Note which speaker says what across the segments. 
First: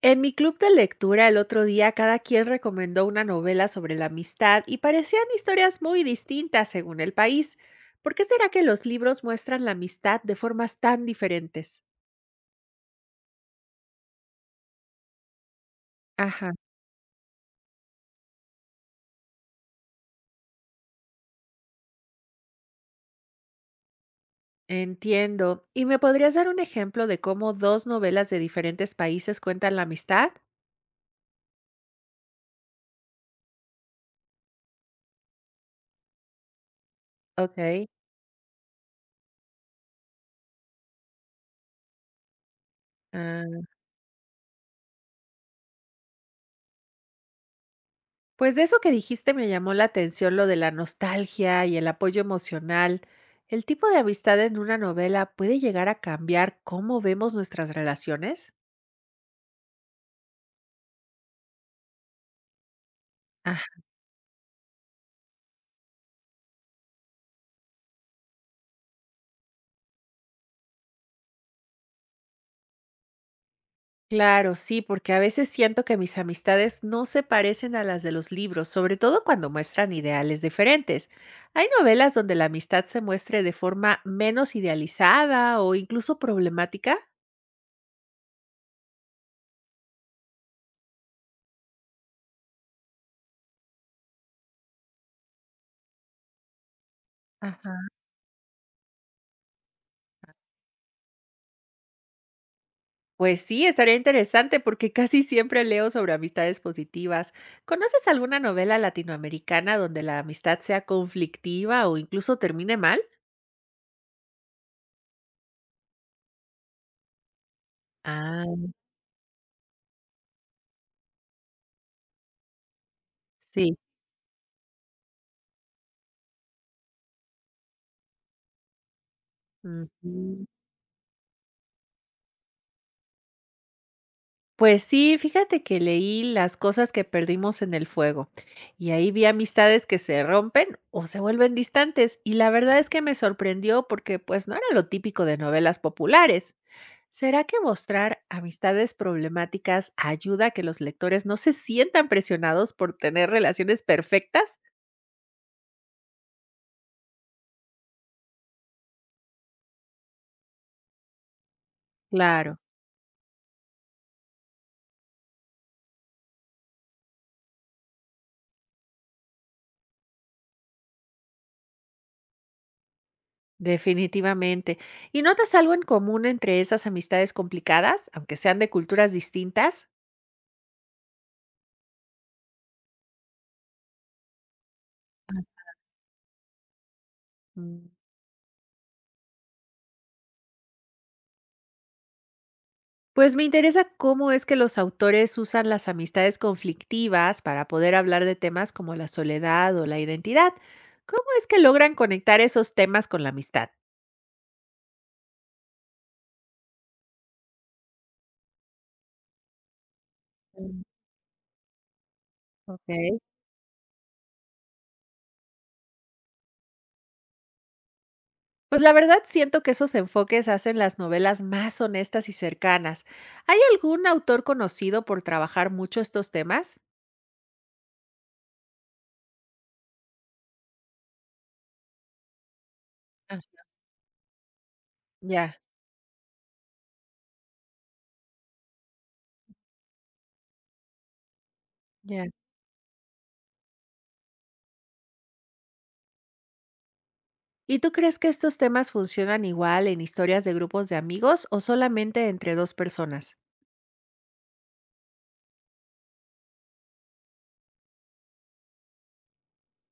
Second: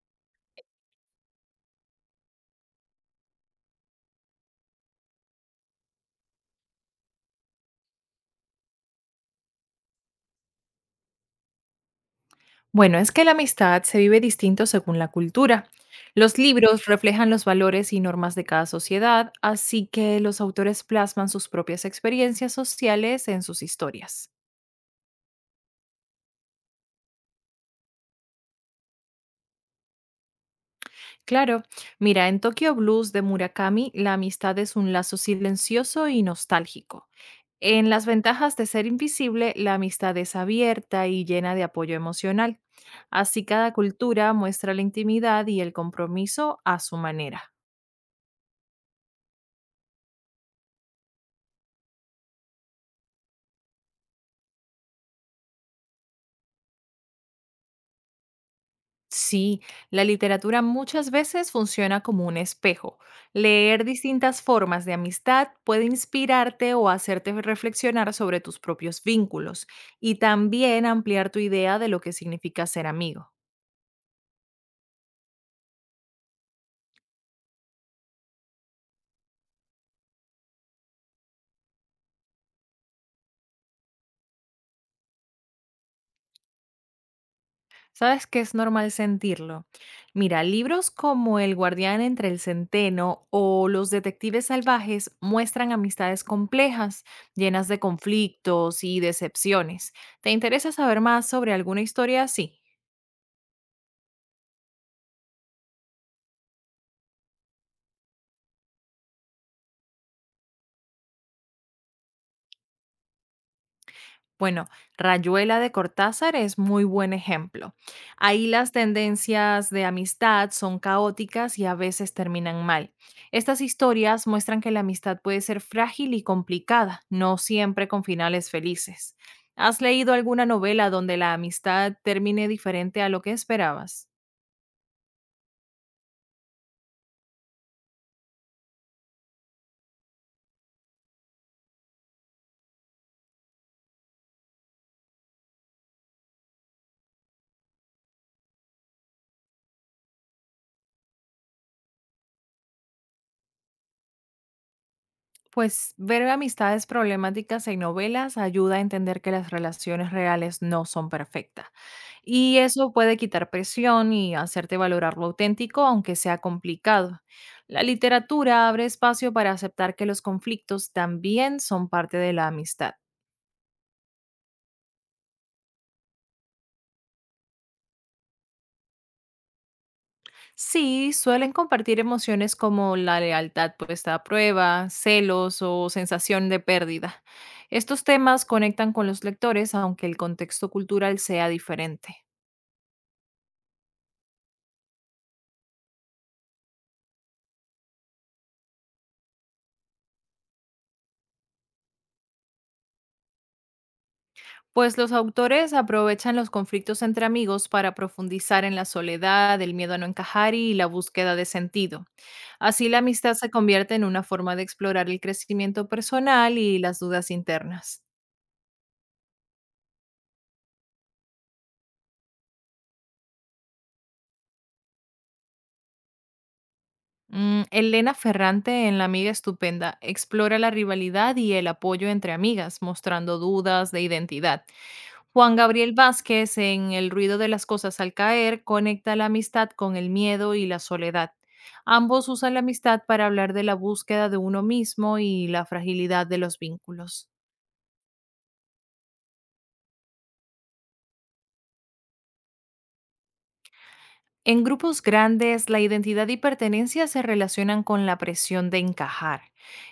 Speaker 1: En mi club de lectura el otro día cada quien recomendó una novela sobre la amistad y parecían historias muy distintas según el país. ¿Por qué será que los libros muestran la amistad de formas tan diferentes?
Speaker 2: Bueno, es que la amistad se vive distinto según la cultura. Los
Speaker 1: Ajá,
Speaker 2: libros reflejan los valores y normas de cada sociedad, así que los autores plasman sus propias experiencias sociales en sus historias.
Speaker 1: entiendo. ¿Y me podrías dar un ejemplo de cómo dos novelas de diferentes países cuentan la amistad?
Speaker 2: Claro, mira, en Tokyo Blues de Murakami, la amistad es un lazo silencioso y nostálgico.
Speaker 1: Ok.
Speaker 2: En Las ventajas de ser invisible, la amistad es abierta y llena de apoyo emocional. Así cada cultura muestra la intimidad y el compromiso a su manera.
Speaker 1: Pues de eso que dijiste me llamó la atención lo de la nostalgia y el apoyo emocional. ¿El tipo de amistad en una novela puede llegar a cambiar cómo vemos nuestras relaciones?
Speaker 2: Sí, la literatura muchas veces funciona como un espejo.
Speaker 1: Ah,
Speaker 2: Leer distintas formas de amistad puede inspirarte o hacerte reflexionar sobre tus propios vínculos y también ampliar tu idea de lo que significa ser amigo.
Speaker 1: claro, sí, porque a veces siento que mis amistades no se parecen a las de los libros, sobre todo cuando muestran ideales diferentes. Hay novelas donde la amistad se muestre de forma menos idealizada o incluso problemática.
Speaker 2: ¿Sabes que es normal sentirlo? Mira, libros como El guardián entre el centeno o Los detectives salvajes muestran amistades complejas, llenas de conflictos y decepciones. ¿Te interesa saber más sobre alguna historia así?
Speaker 1: Pues sí, estaría interesante porque casi siempre leo sobre amistades positivas. ¿Conoces alguna novela latinoamericana donde la amistad sea conflictiva o incluso termine mal?
Speaker 2: Bueno, Rayuela de Cortázar es muy buen ejemplo. Ahí
Speaker 1: Ah,
Speaker 2: las tendencias de amistad son caóticas y a veces terminan mal. Estas
Speaker 1: sí.
Speaker 2: historias muestran que la amistad puede ser frágil y complicada, no siempre con finales felices. ¿Has leído alguna
Speaker 1: Ujú.
Speaker 2: novela donde la amistad termine diferente a lo que esperabas?
Speaker 1: Pues sí, fíjate que leí Las cosas que perdimos en el fuego y ahí vi amistades que se rompen o se vuelven distantes y la verdad es que me sorprendió porque pues no era lo típico de novelas populares. ¿Será que mostrar amistades problemáticas ayuda a que los lectores no se sientan presionados por tener relaciones perfectas?
Speaker 2: Pues ver amistades problemáticas en novelas ayuda a entender que las relaciones reales no son perfectas. Y
Speaker 1: Claro.
Speaker 2: eso puede quitar presión y hacerte valorar lo auténtico, aunque sea complicado. La literatura abre espacio para aceptar que los conflictos también son parte de la amistad.
Speaker 1: Definitivamente. ¿Y notas algo en común entre esas amistades complicadas, aunque sean de culturas distintas?
Speaker 2: Sí, suelen compartir emociones como la lealtad puesta a prueba, celos o sensación de pérdida.
Speaker 1: Mm.
Speaker 2: Estos temas conectan con los lectores aunque el contexto cultural sea diferente.
Speaker 1: Pues me interesa cómo es que los autores usan las amistades conflictivas para poder hablar de temas como la soledad o la identidad. ¿Cómo es que logran conectar esos temas con la amistad?
Speaker 2: Pues los autores aprovechan los conflictos entre amigos para profundizar en la soledad, el miedo a no encajar y
Speaker 1: mm,
Speaker 2: la búsqueda de sentido. Así la
Speaker 1: ok.
Speaker 2: amistad se convierte en una forma de explorar el crecimiento personal y las dudas internas.
Speaker 1: Pues la verdad siento que esos enfoques hacen las novelas más honestas y cercanas. ¿Hay algún autor conocido por trabajar mucho estos temas?
Speaker 2: Mm, Elena Ferrante en La Amiga Estupenda explora la rivalidad y el apoyo entre amigas, mostrando
Speaker 1: Ah,
Speaker 2: dudas de identidad.
Speaker 1: ya,
Speaker 2: Juan Gabriel Vázquez en El ruido de las cosas al caer conecta la amistad con el miedo y la soledad.
Speaker 1: ya.
Speaker 2: Ambos usan la amistad para hablar de la búsqueda de uno mismo y la fragilidad de los vínculos.
Speaker 1: ¿Y tú crees que estos temas funcionan igual en historias de grupos de amigos o solamente entre dos personas?
Speaker 2: En grupos grandes, la identidad y pertenencia se relacionan con la presión de encajar.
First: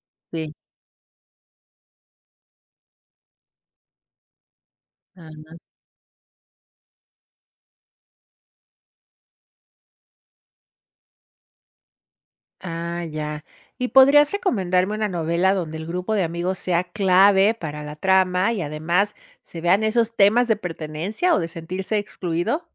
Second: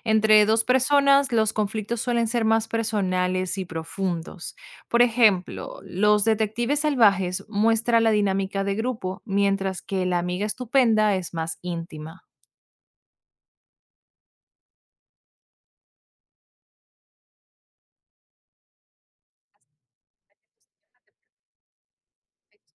Speaker 2: Entre
Speaker 1: Sí.
Speaker 2: dos personas, los conflictos suelen ser más personales y profundos. Por
Speaker 1: Ah,
Speaker 2: ejemplo, Los Detectives Salvajes muestra la dinámica de grupo, mientras que La Amiga Estupenda es más íntima.
Speaker 1: ah, ya. ¿Y podrías recomendarme una novela donde el grupo de amigos sea clave para la trama y además se vean esos temas de pertenencia o de sentirse excluido?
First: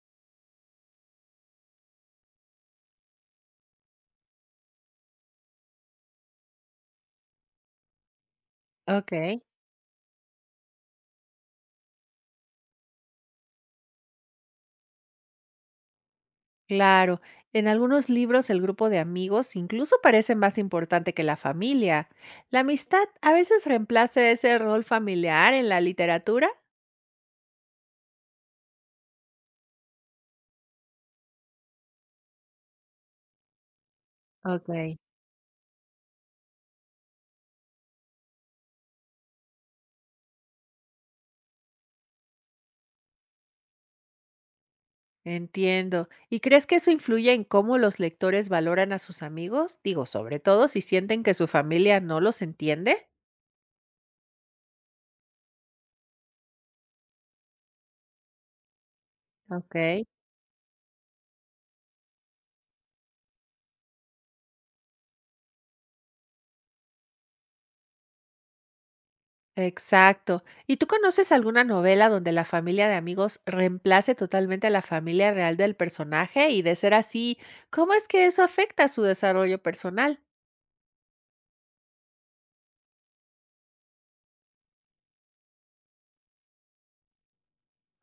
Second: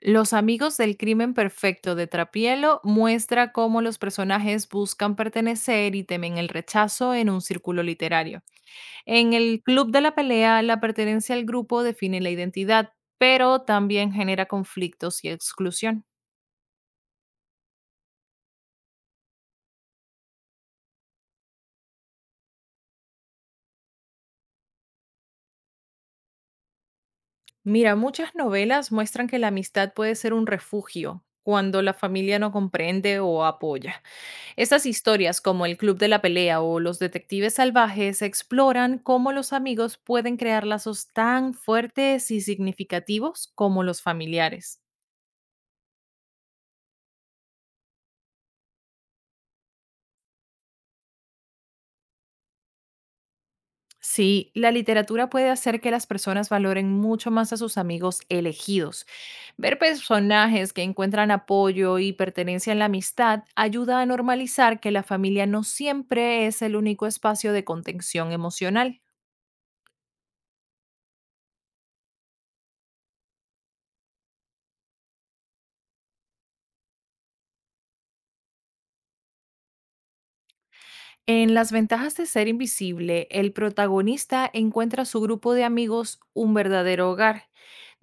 Speaker 2: Los amigos del crimen perfecto de Trapielo muestra cómo los personajes buscan pertenecer y temen el rechazo en un círculo literario.
Speaker 1: Ok.
Speaker 2: En el club de la pelea, la pertenencia al grupo define la identidad, pero también genera conflictos y exclusión.
Speaker 1: Claro, en algunos libros el grupo de amigos incluso parece más importante que la familia. ¿La amistad a veces reemplaza ese rol familiar en la literatura?
Speaker 2: Mira, muchas novelas muestran que la amistad puede ser un refugio cuando la familia no comprende o apoya. Estas
Speaker 1: Ok.
Speaker 2: historias, como El Club de la Pelea o Los Detectives Salvajes, exploran cómo los amigos pueden crear lazos tan fuertes y significativos como los familiares.
Speaker 1: Entiendo. ¿Y crees que eso influye en cómo los lectores valoran a sus amigos? Digo, sobre todo si sienten que su familia no los entiende.
Speaker 2: Sí, la literatura puede hacer que las personas valoren mucho más a sus amigos elegidos. Ver
Speaker 1: Ok.
Speaker 2: personajes que encuentran apoyo y pertenencia en la amistad ayuda a normalizar que la familia no siempre es el único espacio de contención emocional.
Speaker 1: Exacto. ¿Y tú conoces alguna novela donde la familia de amigos reemplace totalmente a la familia real del personaje? Y de ser así, ¿cómo es que eso afecta su desarrollo personal?
Speaker 2: En Las ventajas de ser invisible, el protagonista encuentra su grupo de amigos un verdadero hogar.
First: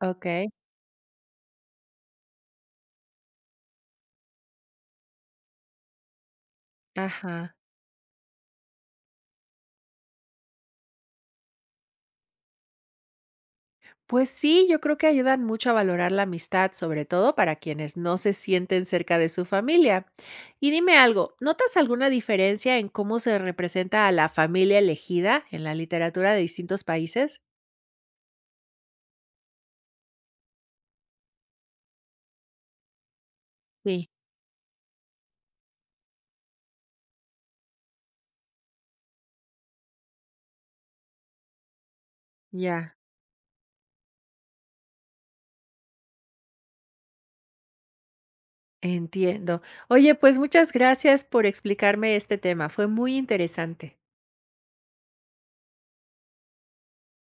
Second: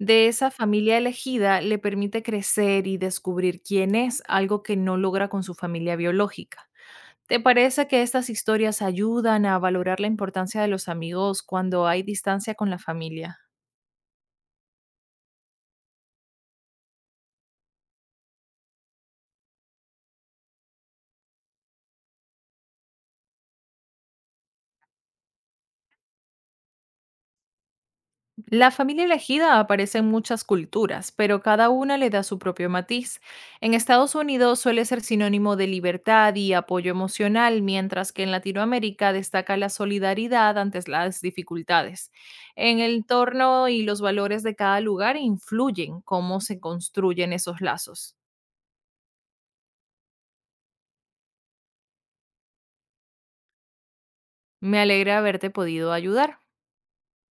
Speaker 1: Ok,
Speaker 2: esa familia elegida le permite crecer y descubrir quién es, algo que no logra con su familia biológica. ¿Te
Speaker 1: ajá.
Speaker 2: parece que estas historias ayudan a valorar la importancia de los amigos cuando hay distancia con la familia?
Speaker 1: Pues sí, yo creo que ayudan mucho a valorar la amistad, sobre todo para quienes no se sienten cerca de su familia. Y dime algo, ¿notas alguna diferencia en cómo se representa a la familia elegida en la literatura de distintos países?
Speaker 2: La familia elegida aparece en muchas culturas, pero cada una le da su propio matiz. En
Speaker 1: Sí,
Speaker 2: Estados Unidos suele ser sinónimo de libertad y apoyo emocional, mientras que en Latinoamérica destaca la solidaridad ante las dificultades. En
Speaker 1: ya.
Speaker 2: el entorno y los valores de cada lugar influyen cómo se construyen esos lazos.
Speaker 1: Entiendo. Oye, pues muchas gracias por explicarme este tema. Fue muy interesante.
Speaker 2: Me alegra haberte podido ayudar.